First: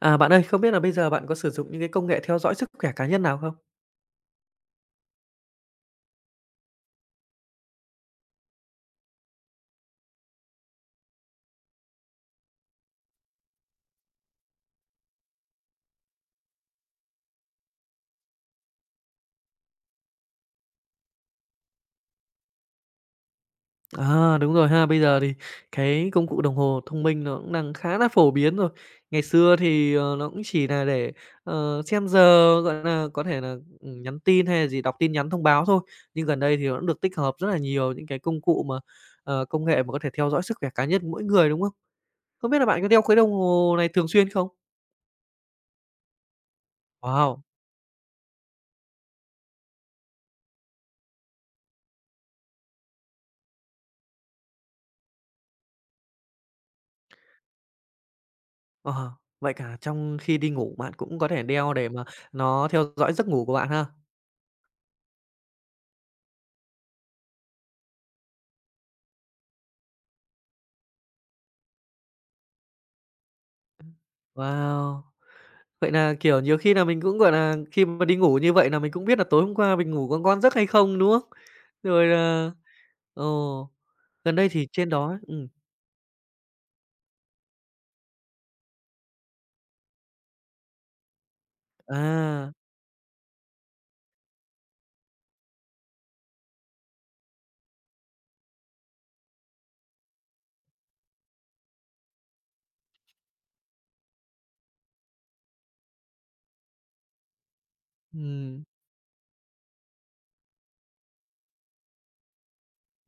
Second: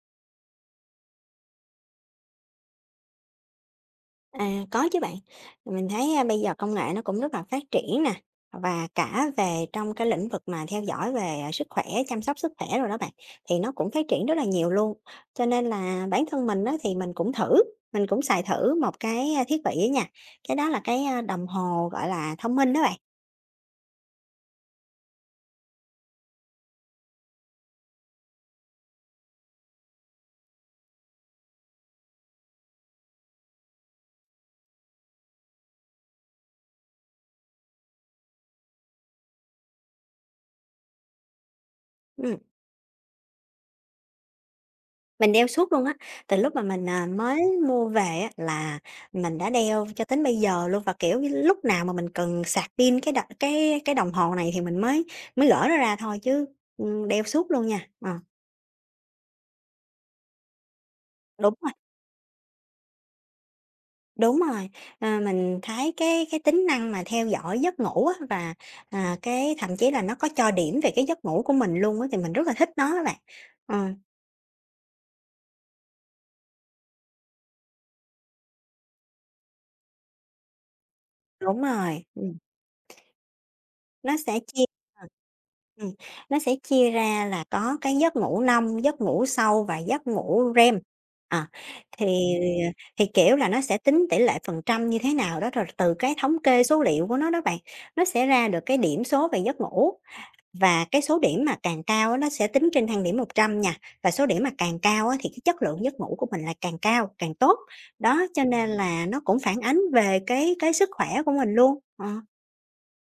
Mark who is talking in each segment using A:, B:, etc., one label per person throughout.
A: À, bạn ơi, không biết là bây giờ bạn có sử dụng những cái công nghệ theo dõi sức khỏe cá nhân nào không?
B: À, có chứ bạn. Mình thấy, bây giờ công nghệ nó cũng rất là phát triển nè, và cả về trong cái lĩnh vực mà theo dõi về, sức khỏe, chăm sóc sức khỏe rồi đó bạn, thì nó cũng phát triển rất là nhiều luôn. Cho nên là bản thân mình đó thì mình cũng thử, mình cũng xài thử một cái, thiết bị á nha, cái đó là cái, đồng hồ, gọi là, thông minh đó bạn.
A: À, đúng rồi ha. Bây giờ thì cái công cụ đồng hồ thông minh nó cũng đang khá là phổ biến rồi. Ngày xưa thì, nó cũng chỉ là để, xem giờ, gọi là có thể là nhắn tin hay là gì, đọc tin nhắn thông báo thôi. Nhưng gần đây thì nó cũng được tích hợp rất là nhiều những cái công cụ mà, công nghệ mà có thể theo dõi sức khỏe cá nhân mỗi người, đúng không?
B: Ừm.
A: Không biết là bạn có đeo cái đồng hồ này thường xuyên không?
B: Mình đeo suốt luôn á, từ lúc mà mình, mới
A: Wow!
B: mua về á là mình đã đeo cho đến bây giờ luôn và, kiểu như, lúc nào mà mình cần sạc pin cái đ cái đồng hồ này thì mình mới mới gỡ nó ra thôi chứ, đeo suốt luôn nha. Ờ,
A: Ờ, vậy cả trong khi đi ngủ bạn cũng có thể
B: Đúng rồi,
A: đeo để mà nó theo dõi giấc ngủ của bạn ha?
B: đúng rồi, mình thấy cái tính năng mà theo dõi giấc ngủ á và, cái thậm chí là nó có cho điểm về cái giấc ngủ của mình luôn á thì mình rất là thích nó á bạn. Ờ,
A: Wow! Vậy nà, kiểu, nhiều khi nà mình cũng, gọi nà, khi mà đi ngủ như vậy nà mình cũng biết là tối hôm qua mình ngủ có ngon giấc hay không, đúng không?
B: Đúng rồi.
A: Rồi là ồ,
B: Nó
A: gần
B: sẽ
A: đây
B: chia
A: thì trên
B: ờ,
A: đó
B: ừm, nó sẽ chia ra là có cái giấc ngủ nông, giấc ngủ sâu và giấc ngủ REM. À, thì
A: à,
B: thì, kiểu là, nó sẽ tính tỷ lệ phần trăm như thế nào đó, rồi từ cái thống kê số liệu của nó đó bạn, nó sẽ ra được cái điểm số về giấc ngủ. Và cái số điểm mà càng cao á nó sẽ tính trên thang điểm 100 nha, và số điểm mà càng cao á thì cái chất lượng giấc ngủ của mình là càng cao, càng tốt. Đó, cho
A: ừm,
B: nên là nó cũng phản ánh về cái sức khỏe của mình luôn. Ờ,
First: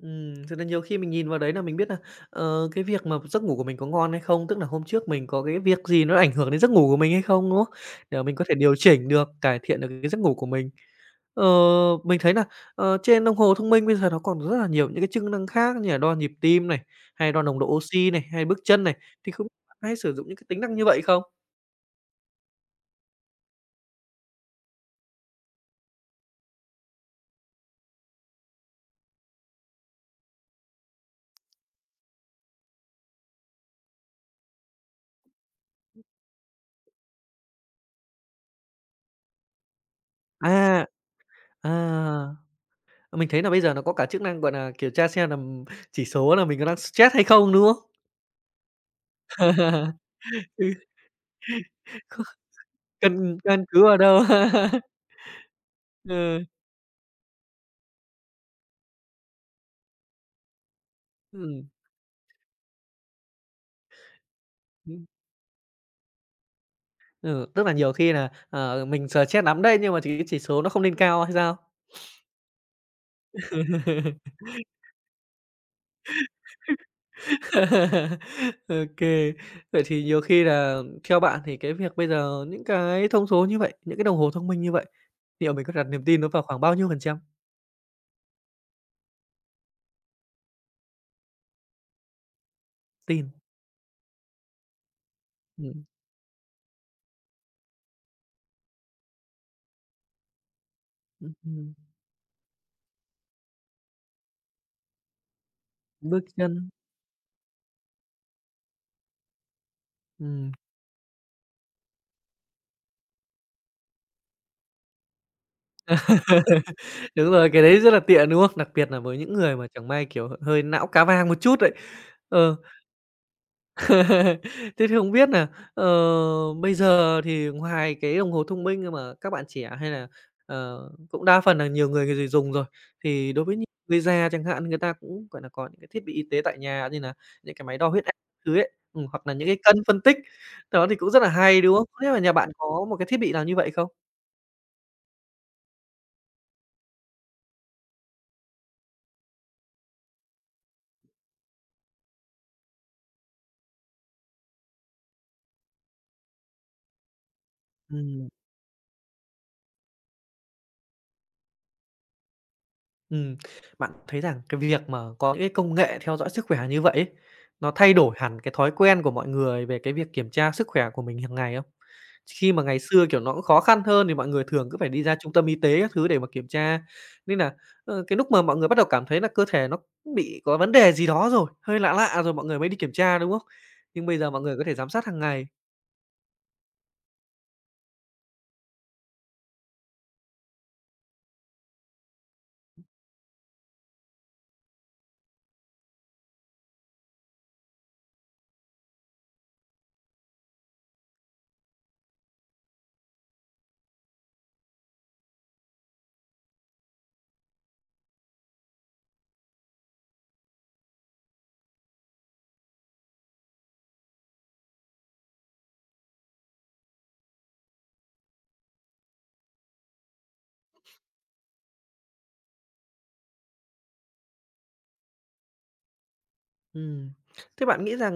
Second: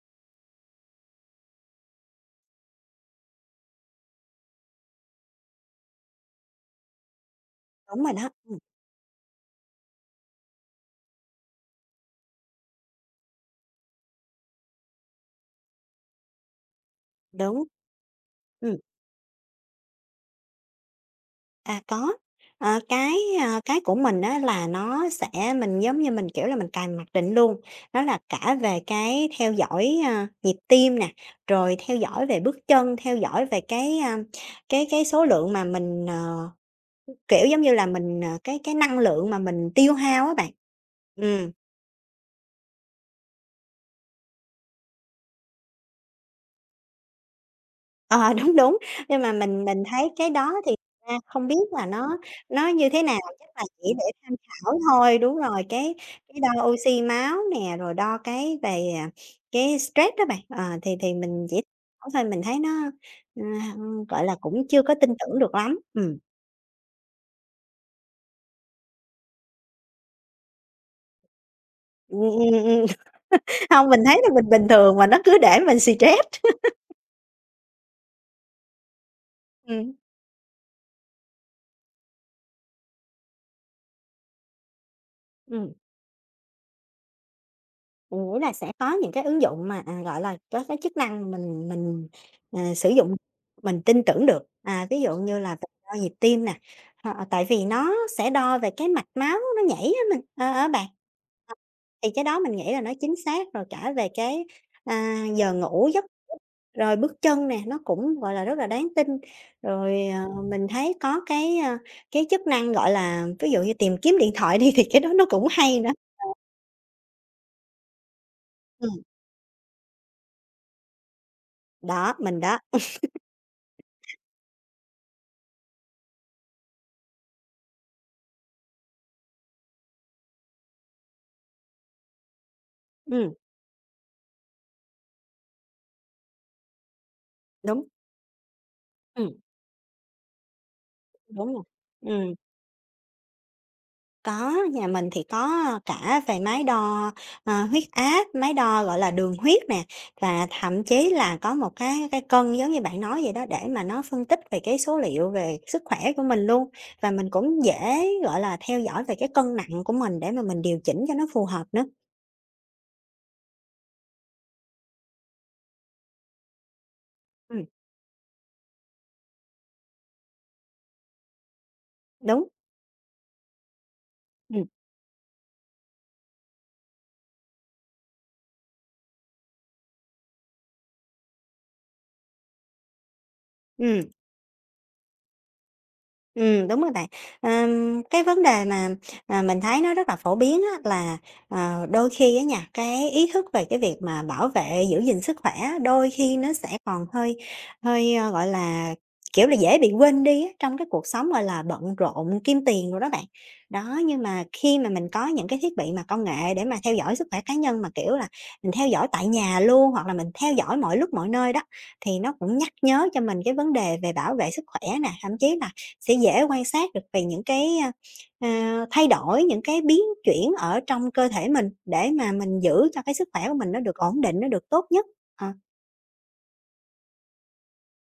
A: cho nên nhiều khi mình nhìn vào đấy nà mình biết nà, cái việc mà giấc ngủ của mình có ngon hay không, tức nà hôm trước mình có cái việc gì nó ảnh hưởng đến giấc ngủ của mình hay không, đúng không?
B: Đúng rồi
A: Để mà
B: đó.
A: mình có thể
B: Ừ.
A: điều chỉnh được, cải thiện được cái giấc ngủ của mình. Ờ, mình thấy là trên đồng hồ thông minh bây giờ nó còn rất là nhiều những cái chức năng khác như là đo nhịp tim này, hay đo nồng
B: Đúng.
A: độ oxy này, hay bước
B: Ừm,
A: chân này, thì không biết bạn hay sử dụng những cái tính năng như vậy không?
B: có. Ờ, cái, cái của mình á là giống như mình, kiểu là, mình cài mặc định luôn, đó là cả về cái theo dõi, nhịp tim nè, rồi theo dõi về bước chân, theo dõi về cái, cái số lượng mà mình, kiểu, giống như là, mình, cái năng lượng mà mình tiêu hao á bạn.
A: À,
B: Ừm.
A: à, mình thấy là bây giờ nó có cả chức năng, gọi là kiểm tra xem là chỉ số là mình có đang stress hay không, đúng không?
B: Ờ, Đúng, đúng, nhưng mà mình thấy cái đó thì
A: Ừ,
B: thật ra không biết là nó
A: kh
B: nó như thế nào,
A: căn
B: chắc là
A: căn cứ
B: chỉ
A: vào
B: để
A: đâu?
B: tham khảo thôi. Đúng rồi, cái
A: Ừ,
B: đo oxy máu nè, rồi đo cái về, cái stress đó bạn, thì mình chỉ
A: ừm.
B: khảo thôi, mình thấy nó, ờ, gọi là, cũng chưa có
A: Ừm,
B: tin tưởng được lắm.
A: ừ, tức là nhiều khi là mình stress lắm đây nhưng mà chỉ số nó không lên cao hay sao?
B: Ừm, ừm, ừm. Hông, mình thấy là mình bình thường mà nó cứ để mình stress.
A: OK. Vậy
B: Ừm,
A: thì nhiều khi là theo bạn thì cái việc bây giờ những cái thông số như vậy, những cái đồng hồ thông minh như vậy, liệu mình
B: ừm.
A: có đặt niềm tin nó vào khoảng bao nhiêu phần trăm?
B: Mình nghĩ là sẽ có những cái ứng dụng mà, gọi là, có cái chức năng mình, sử dụng,
A: Tin,
B: mình tin tưởng được. À, ví dụ như là về
A: ừm,
B: đo nhịp tim nè, tại vì nó sẽ đo về cái mạch máu nó nhảy á á bạn.
A: ừm,
B: Ờ,
A: ừm,
B: thì cái đó mình nghĩ là nó chính xác, rồi cả về cái, giấc
A: bước
B: ngủ,
A: chân,
B: rồi bước chân nè, nó cũng, gọi là, rất là đáng tin. Rồi,
A: ừm.
B: mình thấy có cái, cái chức năng, gọi là, ví dụ như tìm kiếm điện thoại đi thì cái đó nó cũng hay nữa.
A: Đúng rồi, cái đấy rất là tiện, đúng không? Đặc biệt là
B: Ừm,
A: với những người mà chẳng may, kiểu, hơi não cá vàng một chút đấy.
B: đó, mình
A: Ờ.
B: đó.
A: Thế thì không biết nà, ờ, bây giờ thì ngoài cái đồng hồ thông minh mà các bạn trẻ hay là, cũng đa phần là nhiều người người dùng rồi, thì
B: Ừm.
A: đối với những người già chẳng hạn, người ta cũng, gọi là, có những cái thiết bị y tế tại nhà như là những cái máy
B: Đúng,
A: đo huyết áp thứ ấy, hoặc
B: ừm,
A: là những cái cân phân tích, đó thì cũng rất là
B: đúng
A: hay,
B: rồi.
A: đúng không? Không biết nhà
B: Ừm,
A: bạn có một cái thiết bị nào như vậy không?
B: có, nhà mình thì có cả về máy đo, huyết áp, máy đo, gọi là, đường huyết nè, và thậm chí là có một cái cân giống như bạn nói vậy đó, để mà nó phân tích về cái số liệu về sức khỏe của mình luôn. Và mình cũng dễ,
A: Ừm.
B: gọi là, theo dõi về cái cân nặng của mình để mà mình điều chỉnh cho nó phù hợp nữa.
A: Ừm, bạn thấy rằng cái việc mà có những cái công nghệ theo dõi sức khỏe như vậy ấy,
B: Ừm,
A: nó thay đổi hẳn cái thói quen của mọi người về cái việc kiểm tra sức khỏe của mình hàng ngày không?
B: đúng,
A: Khi mà ngày xưa, kiểu, nó cũng khó khăn hơn thì mọi người
B: ừm,
A: thường cứ phải đi ra trung tâm y tế các thứ để mà kiểm tra, nên là, cái lúc mà mọi người bắt đầu cảm thấy là cơ thể nó cũng bị có vấn đề gì đó rồi, hơi lạ lạ rồi mọi người mới đi kiểm tra, đúng không?
B: ừm.
A: Nhưng bây giờ mọi người có thể giám sát hàng ngày.
B: Đúng rồi bạn. Cái vấn đề mà, mình thấy nó rất là phổ biến á là, đôi khi á nha, cái ý thức về cái việc mà bảo vệ, giữ gìn sức khỏe á, đôi khi nó sẽ còn hơi hơi, gọi là, kiểu là, dễ bị quên đi á, trong cái cuộc sống, gọi là, bận rộn, kim tiền rồi đó bạn. Đó, nhưng mà khi mà mình có những cái thiết bị mà công nghệ để mà theo dõi sức khỏe cá nhân mà, kiểu là, mình theo dõi tại nhà luôn hoặc là mình theo dõi mọi lúc mọi nơi đó, thì nó cũng nhắc nhớ cho mình cái vấn đề về bảo vệ sức khỏe nè, thậm chí là sẽ dễ quan sát được về những cái, thay đổi, những cái biến chuyển ở trong cơ thể mình để mà mình giữ cho cái sức khỏe của mình nó được ổn định, nó được tốt nhất. Ờ.
A: Ừm. Thế bạn nghĩ rằng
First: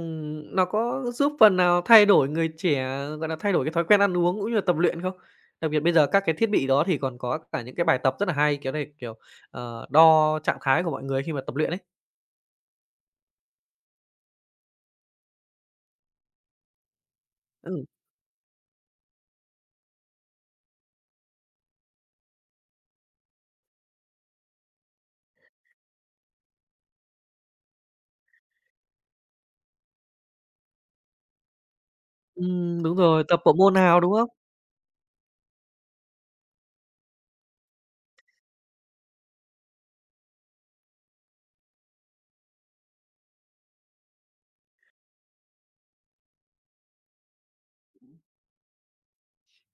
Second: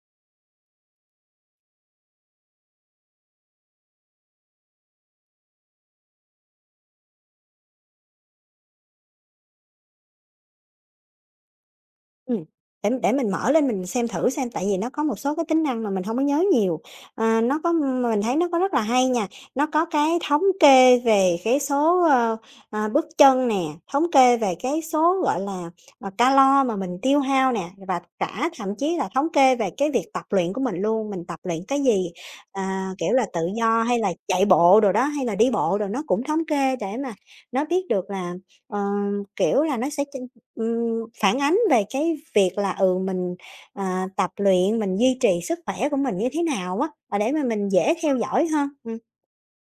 A: nó có giúp phần nào thay đổi người trẻ, gọi là, thay đổi cái thói quen ăn uống cũng như là tập luyện không? Đặc biệt bây giờ các cái thiết bị đó thì còn có cả những cái bài tập rất là hay, kiểu này, kiểu, đo trạng thái của mọi người khi mà tập luyện ấy.
B: Ừm, để mình mở lên mình xem thử xem, tại vì nó có một số cái tính năng mà mình không có nhớ nhiều. Ờ, nó có
A: Ừ,
B: mình thấy nó có rất là hay nha, nó có cái thống kê về cái số, bước chân nè, thống kê về cái số, gọi là, calo mà mình tiêu hao nè, và cả thậm chí là thống kê về cái việc tập luyện của mình luôn, mình tập luyện cái gì,
A: đúng
B: kiểu
A: rồi,
B: là, tự
A: tập bộ môn
B: do hay
A: nào,
B: là
A: đúng không?
B: chạy bộ đồ đó, hay là đi bộ đồ, nó cũng thống kê để mà nó biết được là, ờ, kiểu là, nó sẽ phản ánh về cái việc là, mình, tập luyện, mình duy trì sức khỏe của mình như thế nào á, để mà mình dễ theo dõi hơn.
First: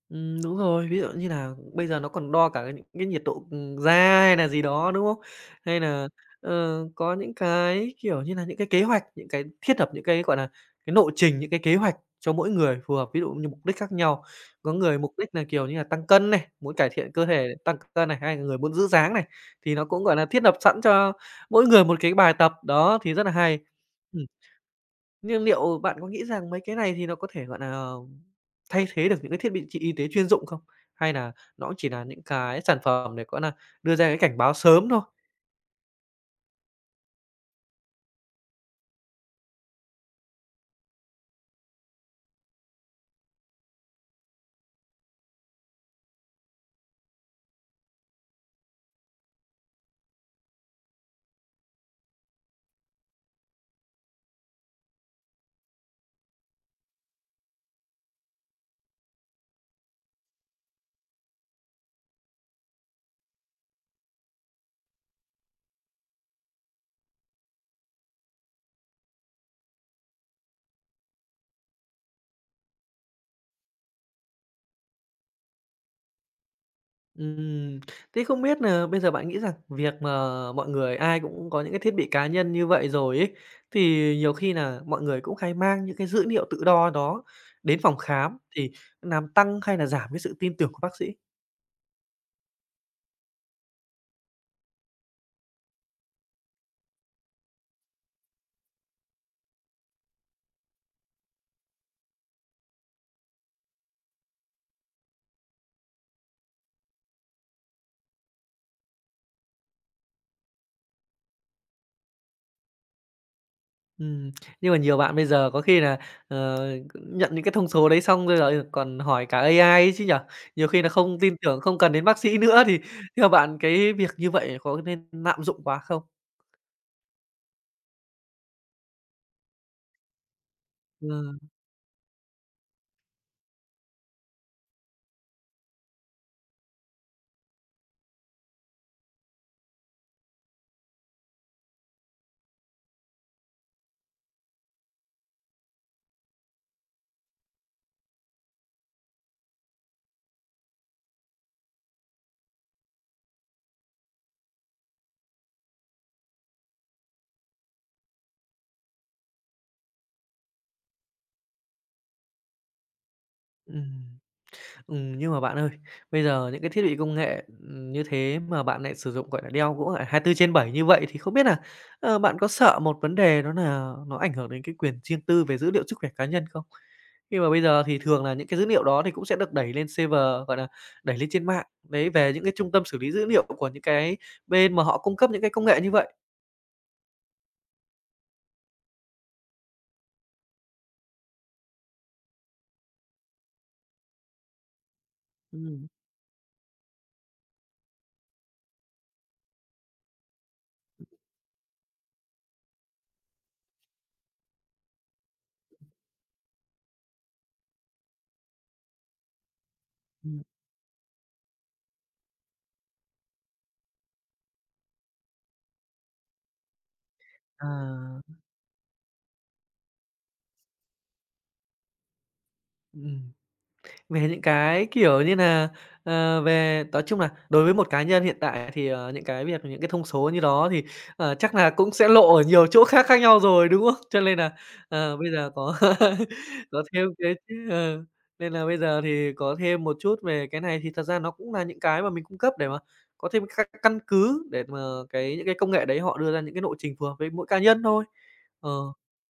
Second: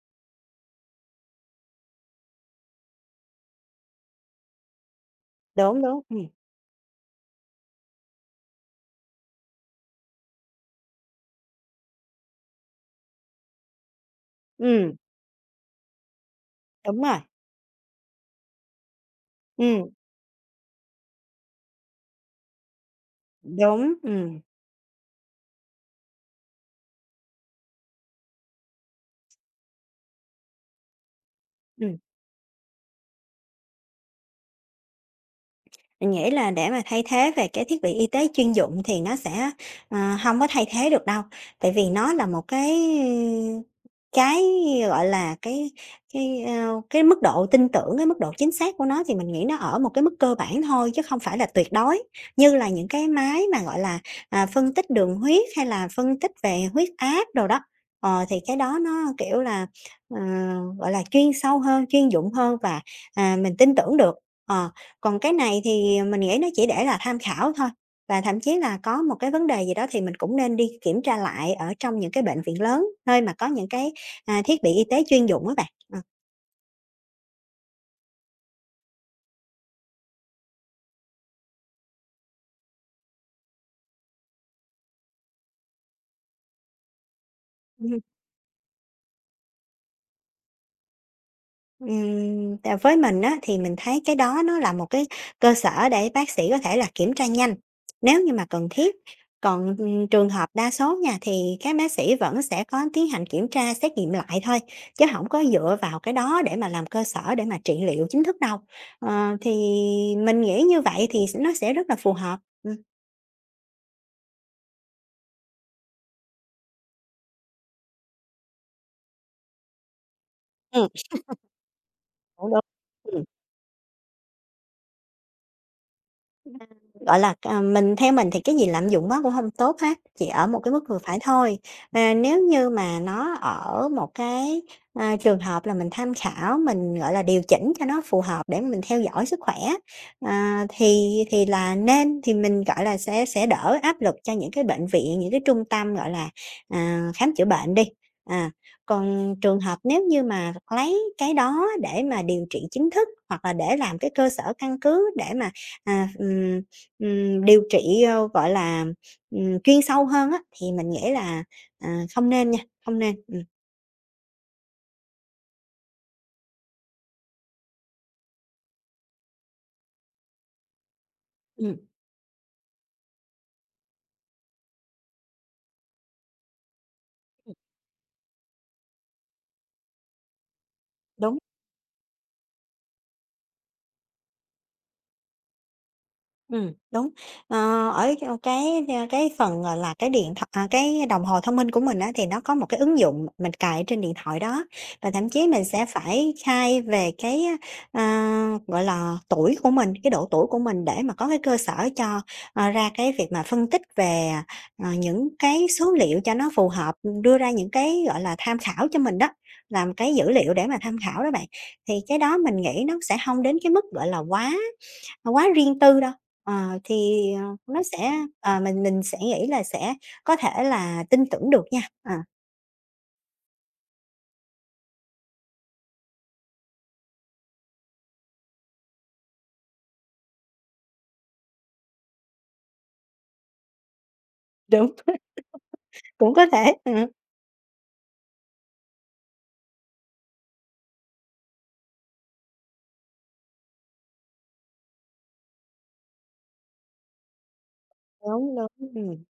A: Đúng rồi, ví dụ như là bây giờ nó còn đo cả những cái nhiệt độ, da hay là gì đó, đúng không? Hay
B: Đúng, đúng,
A: là, có những cái, kiểu như là, những cái kế hoạch, những cái thiết lập những cái, gọi là, cái lộ trình, những cái kế hoạch cho mỗi người phù hợp, ví dụ như mục đích khác nhau. Có
B: ừm,
A: người mục đích là, kiểu như là, tăng cân này, muốn cải
B: đúng
A: thiện
B: rồi,
A: cơ thể, tăng cân này, hay là người muốn giữ dáng này, thì nó
B: ừm,
A: cũng, gọi là, thiết lập sẵn cho mỗi người một cái bài tập, đó, thì rất là hay.
B: đúng,
A: Nhưng liệu bạn có nghĩ rằng mấy cái này thì nó có thể, gọi là thay thế được những cái thiết bị y tế chuyên dụng không? Hay là nó chỉ
B: ừm.
A: là những cái sản phẩm để, gọi là đưa ra cái cảnh báo sớm thôi?
B: Mình nghĩ là để mà thay thế về cái thiết bị y tế chuyên dụng thì nó sẽ, ờ, hông có thay thế được đâu, tại vì nó là một cái, gọi là, cái, cái mức độ tin tưởng, cái mức độ chính xác của nó thì mình nghĩ nó ở một cái mức cơ bản thôi chứ không phải là tuyệt đối, như là những cái máy mà, gọi là, phân tích đường huyết hay là phân tích về huyết áp đồ đó. Thì cái đó nó, kiểu là, ờ, gọi là, chuyên sâu hơn, chuyên dụng hơn và, mình tin tưởng được. Ờ. Còn cái này thì mình nghĩ nó chỉ để là tham khảo thôi, và thậm chí là có một cái vấn đề gì đó thì mình cũng nên đi kiểm tra lại ở trong những cái bệnh viện lớn, nơi mà có những cái, thiết bị y tế chuyên dụng á bạn. Ờ.
A: Ừm, thế không biết là bây giờ bạn nghĩ rằng việc mà mọi người ai cũng có những cái thiết bị cá nhân như vậy rồi ấy, thì nhiều khi là mọi người cũng hay mang những cái dữ liệu tự đo đó đến phòng khám thì làm tăng hay là giảm cái sự tin tưởng của bác sĩ?
B: Tại với mình á, thì mình thấy cái đó nó là một cái cơ sở để bác sĩ có thể là kiểm tra nhanh nếu như mà cần thiết. Còn, trường hợp đa số nha, thì các bác sĩ vẫn sẽ có tiến hành kiểm tra, xét nghiệm lại thôi, chứ không có dựa vào cái đó để mà làm cơ sở để mà trị liệu chính thức đâu. Thì mình nghĩ như vậy thì nó sẽ rất là phù hợp. Ừm.
A: Ừm, nhưng mà nhiều bạn bây giờ có khi là ờ, nhận những cái thông số đấy xong rồi giờ còn hỏi cả AI ấy chứ nhở. Nhiều khi
B: Ừm,
A: là không tin tưởng, không cần đến bác sĩ
B: cũng đúng.
A: nữa thì
B: Ừm.
A: theo bạn cái việc như vậy có nên lạm dụng quá không?
B: Gọi là, theo mình thì cái gì lạm dụng quá cũng không tốt hết, chỉ ở một cái mức vừa
A: Ờ,
B: phải thôi. À, nếu như mà nó ở một cái, trường hợp là mình tham khảo, mình, gọi là, điều chỉnh cho nó phù hợp để mình theo dõi sức khỏe, thì là nên, thì mình, gọi là, sẽ đỡ áp lực cho những cái bệnh viện, những cái trung tâm, gọi là, khám chữa bệnh đi. À, còn trường hợp nếu như mà lấy cái đó để mà điều trị chính thức hoặc là để làm cái cơ sở căn cứ để mà, à, ừm điều trị, gọi là, chuyên sâu hơn á, thì mình nghĩ là, không nên nha, không nên,
A: ừm. Nhưng mà bạn ơi, bây giờ những cái thiết bị công nghệ, như thế mà bạn lại sử dụng, gọi là, đeo cũng, lại hai mươi gọi, trên bảy như vậy thì không biết là,
B: Ừm,
A: bạn có sợ một vấn đề đó là nó ảnh hưởng đến cái quyền riêng tư về dữ liệu sức khỏe cá nhân không? Khi mà bây giờ thì thường là những cái dữ liệu đó thì cũng sẽ được đẩy lên server, gọi là, đẩy lên
B: đúng.
A: trên mạng, đấy, về những cái trung tâm xử lý dữ liệu của những cái bên mà họ cung cấp những cái công nghệ như vậy.
B: Đúng. Ở cái phần, gọi là, cái điện tho à, cái đồng hồ thông minh của mình á, thì nó có một cái ứng dụng mình cài trên điện thoại đó, và thậm chí mình sẽ
A: Ừm,
B: phải khai về cái, gọi là, tuổi của mình, cái độ tuổi của mình để mà có cái cơ sở cho, ra cái việc mà phân tích về, những cái số liệu cho nó phù hợp, đưa ra những cái, gọi là, tham khảo cho mình đó, làm cái dữ
A: ừm,
B: liệu để mà tham khảo đó bạn. Thì cái đó mình nghĩ nó sẽ không đến cái mức, gọi là, quá riêng tư đâu. Thì,
A: à,
B: mình sẽ nghĩ là sẽ có thể là tin tưởng được nha,
A: ừm. Về những cái, kiểu như là về nói chung là đối với một cá nhân hiện tại thì, những cái việc những cái thông số như đó thì, chắc là cũng sẽ lộ ở nhiều chỗ khác khác nhau rồi, đúng không? Cho nên là
B: đúng,
A: bây giờ có
B: cũng có thể,
A: có
B: ừ,
A: thêm cái chứ ờ, nên là bây giờ thì có thêm một chút về cái này thì thật ra nó cũng là những cái mà mình cung cấp để mà có thêm các căn cứ để mà cái những cái công nghệ đấy họ đưa ra những cái lộ trình phù hợp với mỗi cá nhân thôi.
B: đúng, đúng,
A: Ờ.
B: ừm,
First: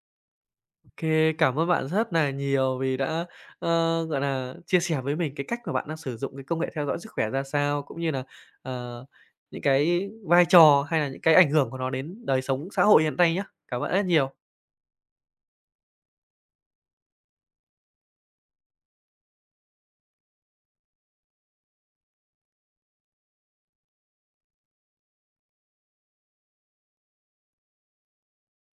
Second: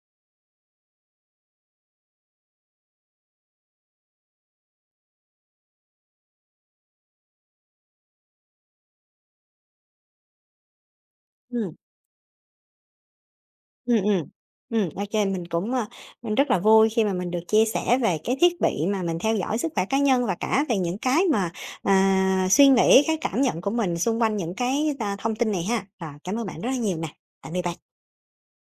A: OK, cảm ơn bạn rất là nhiều vì đã, ơ, gọi là chia sẻ với mình cái cách mà bạn đang sử dụng cái công nghệ theo dõi sức khỏe ra sao, cũng như là ờ, những cái vai trò hay là những cái ảnh hưởng
B: ừm,
A: của nó đến đời sống xã hội hiện nay nhá. Cảm ơn
B: ừm,
A: rất
B: ừm,
A: nhiều.
B: ô Mình cũng, ơ, mình rất là vui khi mà mình được chia sẻ về cái thiết bị mà mình theo dõi sức khỏe cá nhân và cả về những cái mà, suy nghĩ, cái cảm nhận của mình xung quanh những cái, thông tin này ha. Rồi, cảm ơn bạn rất là nhiều nè, tạm biệt bạn.